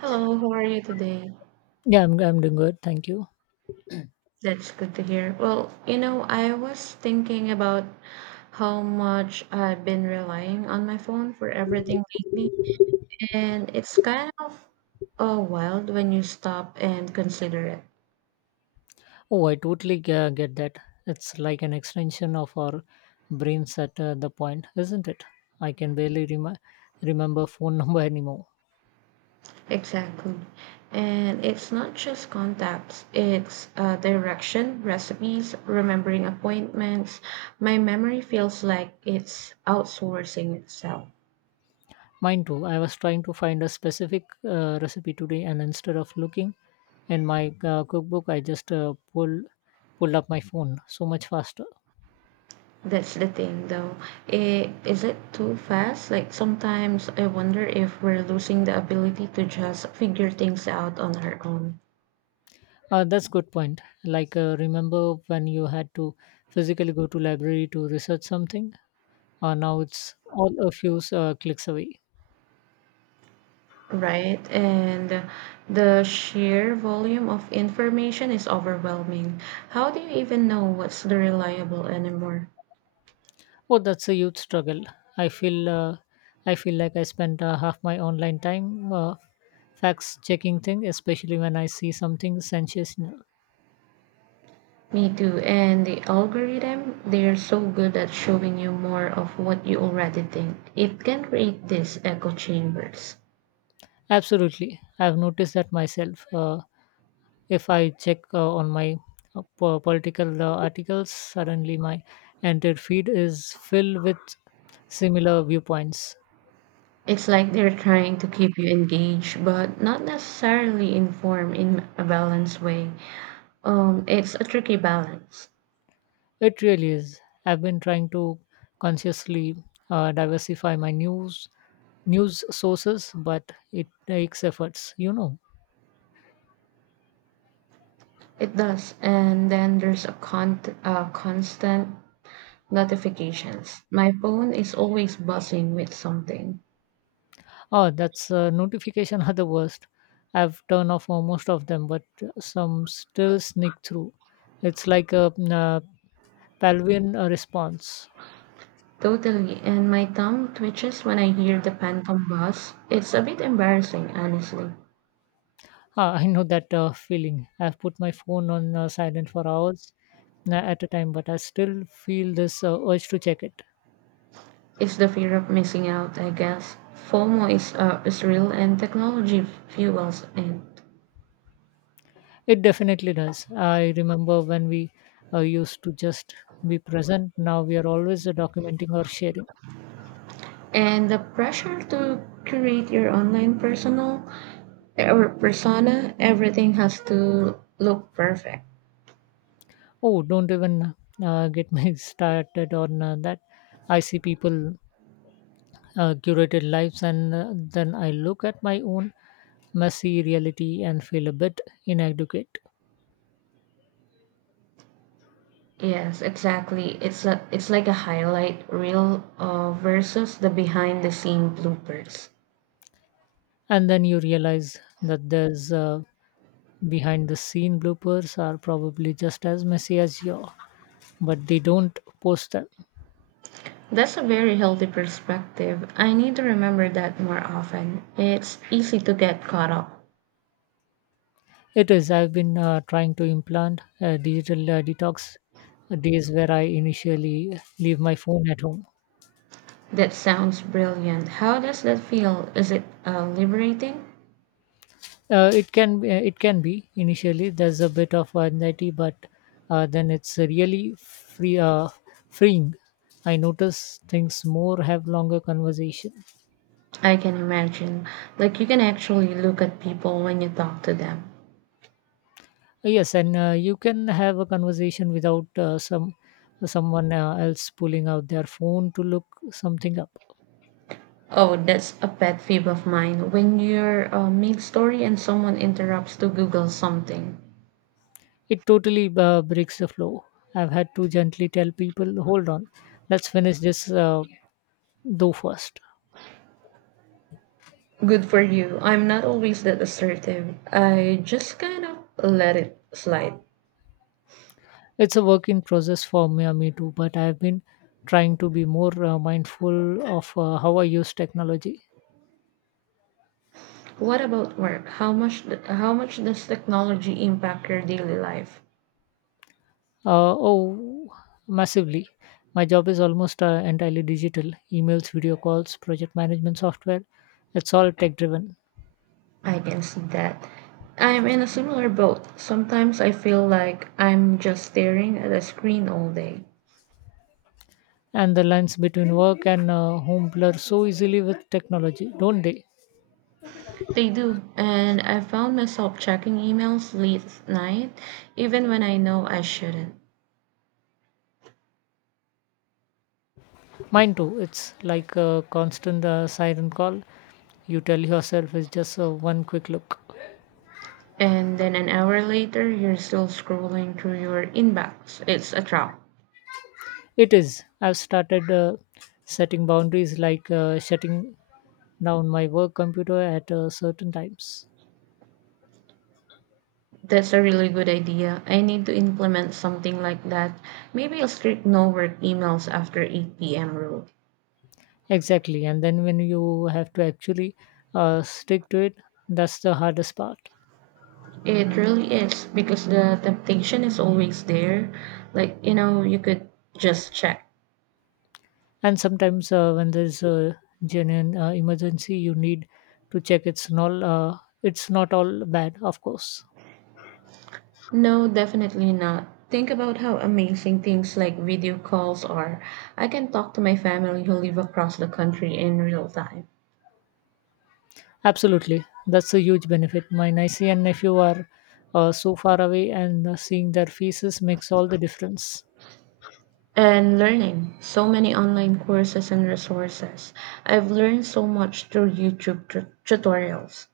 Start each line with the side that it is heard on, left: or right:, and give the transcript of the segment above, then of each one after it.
right: Hello, how are you today?
left: Yeah, I'm doing good. Thank you.
right: That's good to hear. Well, you know, I was thinking about how much I've been relying on my phone for everything lately, and it's kind of wild when you stop and consider it.
left: Oh, I totally get that. It's like an extension of our brains at the point, isn't it? I can remember phone number anymore.
right: Exactly. And it's not just contacts, it's direction, recipes, remembering appointments. My memory feels like it's outsourcing itself.
left: Mine too. I was trying to find a specific recipe today, and instead of looking in my cookbook, I just pulled up my phone so much faster.
right: That's the thing, though. Is it too fast? Like, sometimes I wonder if we're losing the ability to just figure things out on our own,
left: That's good point. Like remember when you had to physically go to library to research something? Now it's all a few clicks away.
right: right? And the sheer volume of information is overwhelming. How do you even know what's the reliable anymore?
left: Oh, that's a huge struggle. I feel uh, I feel like I spend half my online time fact checking thing, especially when I see something sensational.
right: Me too. And the algorithm, they're so good at showing you more of what you already think. It can create these echo chambers.
left: Absolutely, I've noticed that myself. If I check on my political articles, suddenly my entire feed is filled with similar viewpoints.
right: It's like they're trying to keep you engaged, but not necessarily informed in a balanced way. It's a tricky balance.
left: It really is. I've been trying to consciously diversify my news sources, but it takes efforts, you know.
right: It does, and then there's a constant notifications. My phone is always buzzing with something.
left: Oh, that's notification are the worst. I've turned off most of them, but some still sneak through. It's like a Palvian response.
right: Totally, and my thumb twitches when I hear the phantom buzz. It's a bit embarrassing, honestly.
left: Ah, I know that feeling. I've put my phone on silent for hours at a time, but I still feel this urge to check it.
right: It's the fear of missing out, I guess. FOMO is real, and technology fuels it.
left: It definitely does. I remember when we used to just be present. Now we are always documenting or sharing.
right: And the pressure to create your online personal or persona, everything has to look perfect.
left: Oh, don't even get me started on that. I see people curated lives, and then I look at my own messy reality and feel a bit inadequate.
right: Yes, exactly, it's a it's like a highlight reel versus the behind the scene bloopers.
left: And then you realize that there's behind the scene bloopers are probably just as messy as your, but they don't post them.
right: That's a very healthy perspective. I need to remember that more often. It's easy to get caught up.
left: It is. I've been trying to implant a digital detox days where I initially leave my phone at home.
right: That sounds brilliant. How does that feel? Is it liberating?
left: It it can be initially there's a bit of anxiety, but then it's really freeing. I notice things more, have longer conversation.
right: I can imagine, like you can actually look at people when you talk to them.
left: Yes, and you can have a conversation without someone else pulling out their phone to look something up.
right: Oh, that's a pet peeve of mine. When you're mid-story and someone interrupts to Google something.
left: It totally breaks the flow. I've had to gently tell people, hold on, let's finish this though first.
right: Good for you. I'm not always that assertive. I just kind of let it slide.
left: It's a work in process for me, me too, but I've been trying to be more mindful of how I use technology.
right: What about work? How much does technology impact your daily life?
left: Uh, oh, massively. My job is almost entirely digital emails, video calls, project management software. It's all tech driven.
right: I can see that. I'm in a similar boat. Sometimes I feel like I'm just staring at a screen all day.
left: And the lines between work and home blur so easily with technology, don't they?
right: They do, and I found myself checking emails late at night, even when I know I shouldn't.
left: Mine too. It's like a constant siren call. You tell yourself it's just one quick look.
right: And then an hour later, you're still scrolling through your inbox. It's a trap.
left: It is. I've started setting boundaries, like shutting down my work computer at certain times.
right: That's a really good idea. I need to implement something like that. Maybe a strict no work emails after 8 p.m. rule.
left: Exactly. And then when you have to actually stick to it, that's the hardest part.
right: It really is because the temptation is always there. Like, you know, you could just check.
left: And sometimes when there's a genuine emergency, you need to check it's not all bad, of course.
right: No, definitely not. Think about how amazing things like video calls are. I can talk to my family who live across the country in real time.
left: Absolutely, that's a huge benefit. My niece and nephew are so far away, and seeing their faces makes all the difference.
right: And learning so many online courses and resources. I've learned so much through YouTube tutorials.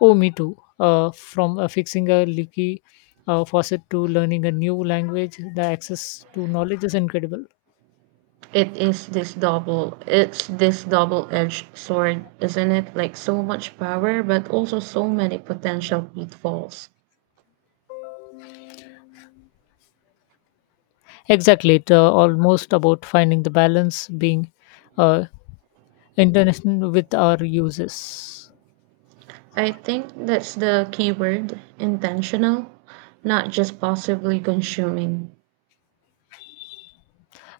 left: Oh, me too. From fixing a leaky faucet to learning a new language, the access to knowledge is incredible.
right: It is this double-edged sword, isn't it? Like so much power but also so many potential pitfalls.
left: Exactly, it's almost about finding the balance, being uh, intentional with our uses.
right: I think that's the key word, intentional, not just possibly consuming.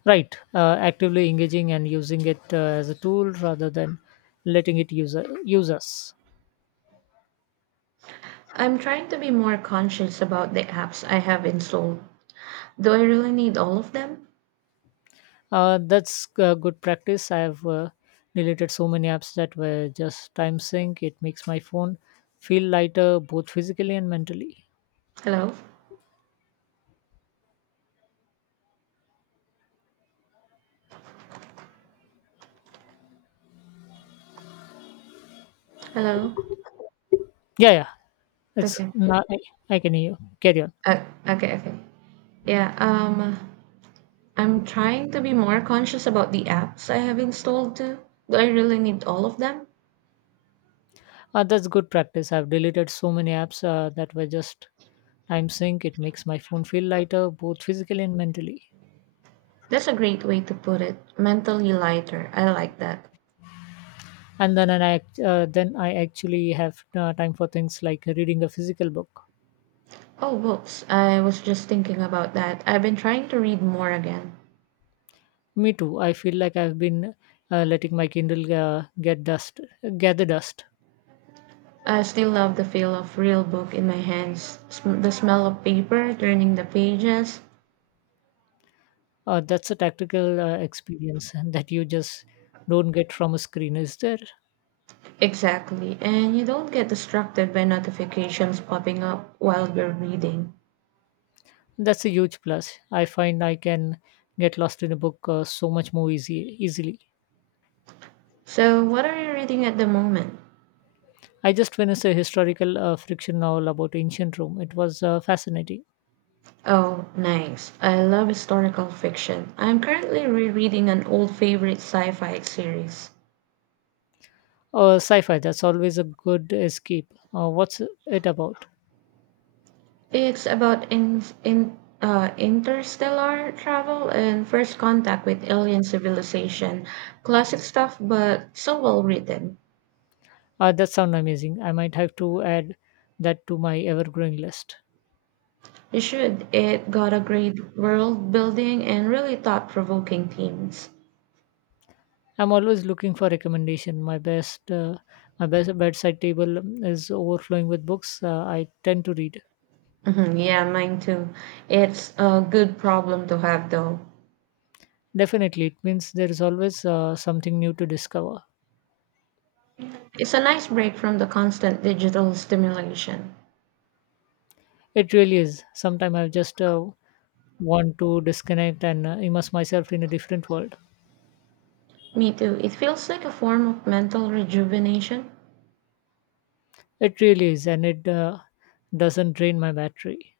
left: Right, actively engaging and using it as a tool rather than letting use us.
right: I'm trying to be more conscious about the apps I have installed. Do I really need all of them?
left: That's good practice. I have deleted so many apps that were just time sync. It makes my phone feel lighter, both physically and mentally.
right: Hello? Hello?
left: Yeah, yeah. It's
right: Okay.
left: not, I can hear you. Carry on.
right: Uh, okay, okay. Yeah, I'm trying to be more conscious about the apps I have installed too. Do I really need all of them?
left: That's good practice. I've deleted so many apps that were just time sync. It makes my phone feel lighter, both physically and mentally.
right: That's a great way to put it. Mentally lighter. I like that.
left: And then, and I, act- then I actually have time for things like reading a physical book.
right: Oh, books. I was just thinking about that. I've been trying to read more again.
left: Me too. I feel like I've been letting my Kindle gather dust.
right: I still love the feel of real book in my hands, the smell of paper, turning the pages.
left: That's a tactical experience that you just don't get from a screen. Is there?
right: Exactly. And you don't get distracted by notifications popping up while you're reading.
left: That's a huge plus. I find I can get lost in a book so much more easy easily.
right: So, what are you reading at the moment?
left: I just finished a historical fiction novel about ancient Rome. It was fascinating.
right: Oh, nice. I love historical fiction. I'm currently rereading an old favorite sci fi series.
left: Sci-fi. That's always a good escape. What's it about?
right: It's about in interstellar travel and first contact with alien civilization. Classic stuff, but so well written.
left: That sounds amazing. I might have to add that to my ever-growing list.
right: You should. It got a great world building and really thought provoking themes.
left: I'm always looking for recommendation. My best bedside table is overflowing with books I tend to read.
right: Mhm, yeah, mine too. It's a good problem to have, though.
left: Definitely, it means there is always something new to discover.
right: It's a nice break from the constant digital stimulation.
left: It really is. Sometimes I just want to disconnect and immerse myself in a different world.
right: Me too. It feels like a form of mental rejuvenation.
left: It really is, and it doesn't drain my battery.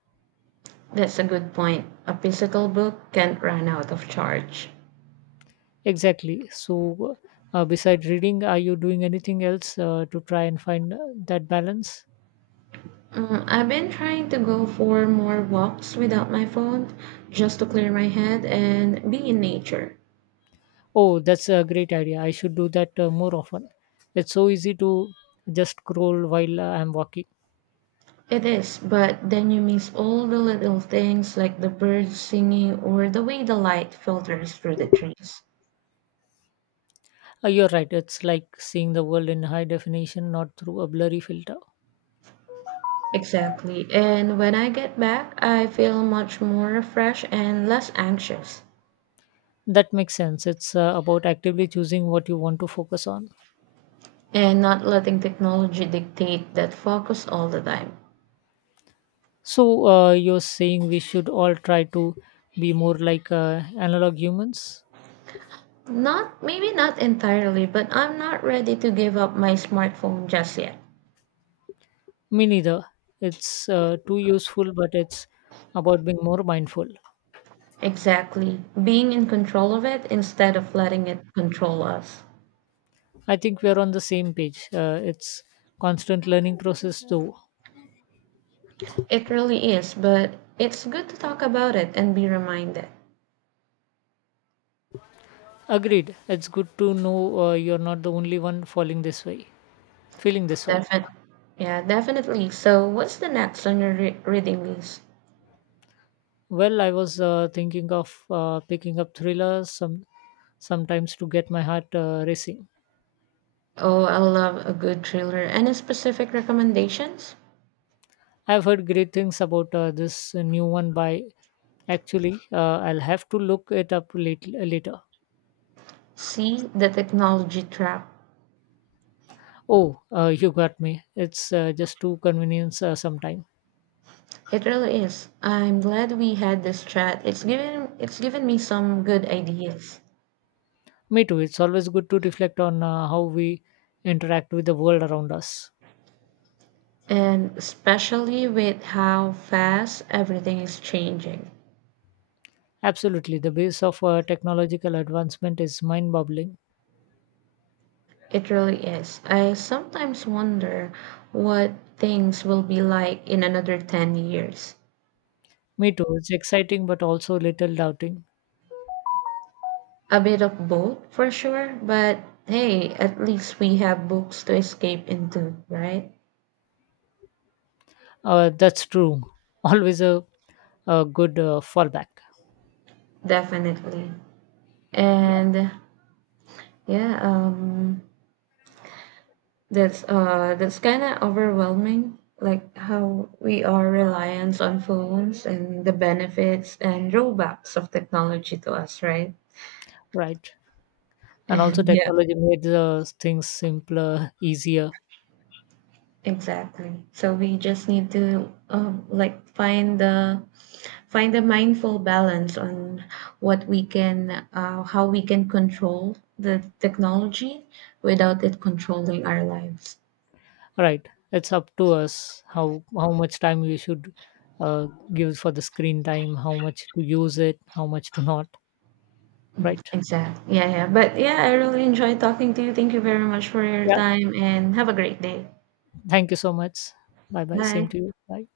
right: That's a good point. A physical book can't run out of charge.
left: Exactly. So, besides reading, are you doing anything else to try and find that balance?
right: Mm, I've been trying to go for more walks without my phone just to clear my head and be in nature.
left: Oh, that's a great idea. I should do that more often. It's so easy to just scroll while I'm walking.
right: It is, but then you miss all the little things like the birds singing or the way the light filters through the trees.
left: You're right. It's like seeing the world in high definition, not through a blurry filter.
right: Exactly. And when I get back, I feel much more refreshed and less anxious,
left: That makes sense. It's about actively choosing what you want to focus on.
right: and not letting technology dictate that focus all the time.
left: So, you're saying we should all try to be more like analog humans?
right: Not, maybe not entirely, but I'm not ready to give up my smartphone just yet.
left: Me neither. It's too useful, but it's about being more mindful.
right: Exactly. Being in control of it instead of letting it control us.
left: I think we're on the same page. It's constant learning process, though.
right: It really is, but it's good to talk about it and be reminded.
left: Agreed. It's good to know you're not the only one feeling this way.
right: Definitely. Yeah, definitely. So, what's the next on your reading list?
left: Well, I was thinking of picking up sometimes to get my heart racing.
right: Oh, I love a good thriller. Any specific recommendations?
left: I've heard great things about this new one by actually, I'll have to look it up later.
right: See the technology trap.
left: Oh, you got me. It's just too convenience sometime.
right: It really is. I'm glad we had this chat. It's given me some good ideas,
left: Me too. It's always good to reflect on how we interact with the world around us.
right: and especially with how fast everything is changing.
left: Absolutely. The pace of technological advancement is mind boggling.
right: It really is. I sometimes wonder what things will be like in another 10 years.
left: Me too. It's exciting, but also little doubting.
right: A bit of both, for sure, but hey, at least we have books to escape into, right?
left: That's true. Always a, a good fallback.
right: Definitely.
left: Yeah,
right: And yeah, that's that's kind of overwhelming, like how we are reliant on phones and the benefits and drawbacks of technology to us, right?
left: right. And also,
right: And yeah,
left: technology made things simpler, easier.
right: exactly. So we just need to like find the find a mindful balance on what we can how we can control the technology without it controlling our lives.
left: Right. It's up to us how much time we should uh, give for the screen time, how much to use it, how much to not. Right.
right: Exactly. Yeah, yeah. But yeah, I really enjoyed talking to you. Thank you very much for your
left: Yeah.
right: time and have a great day.
left: Thank you so much. Bye bye.
right: Bye.
left: Same to you. Bye.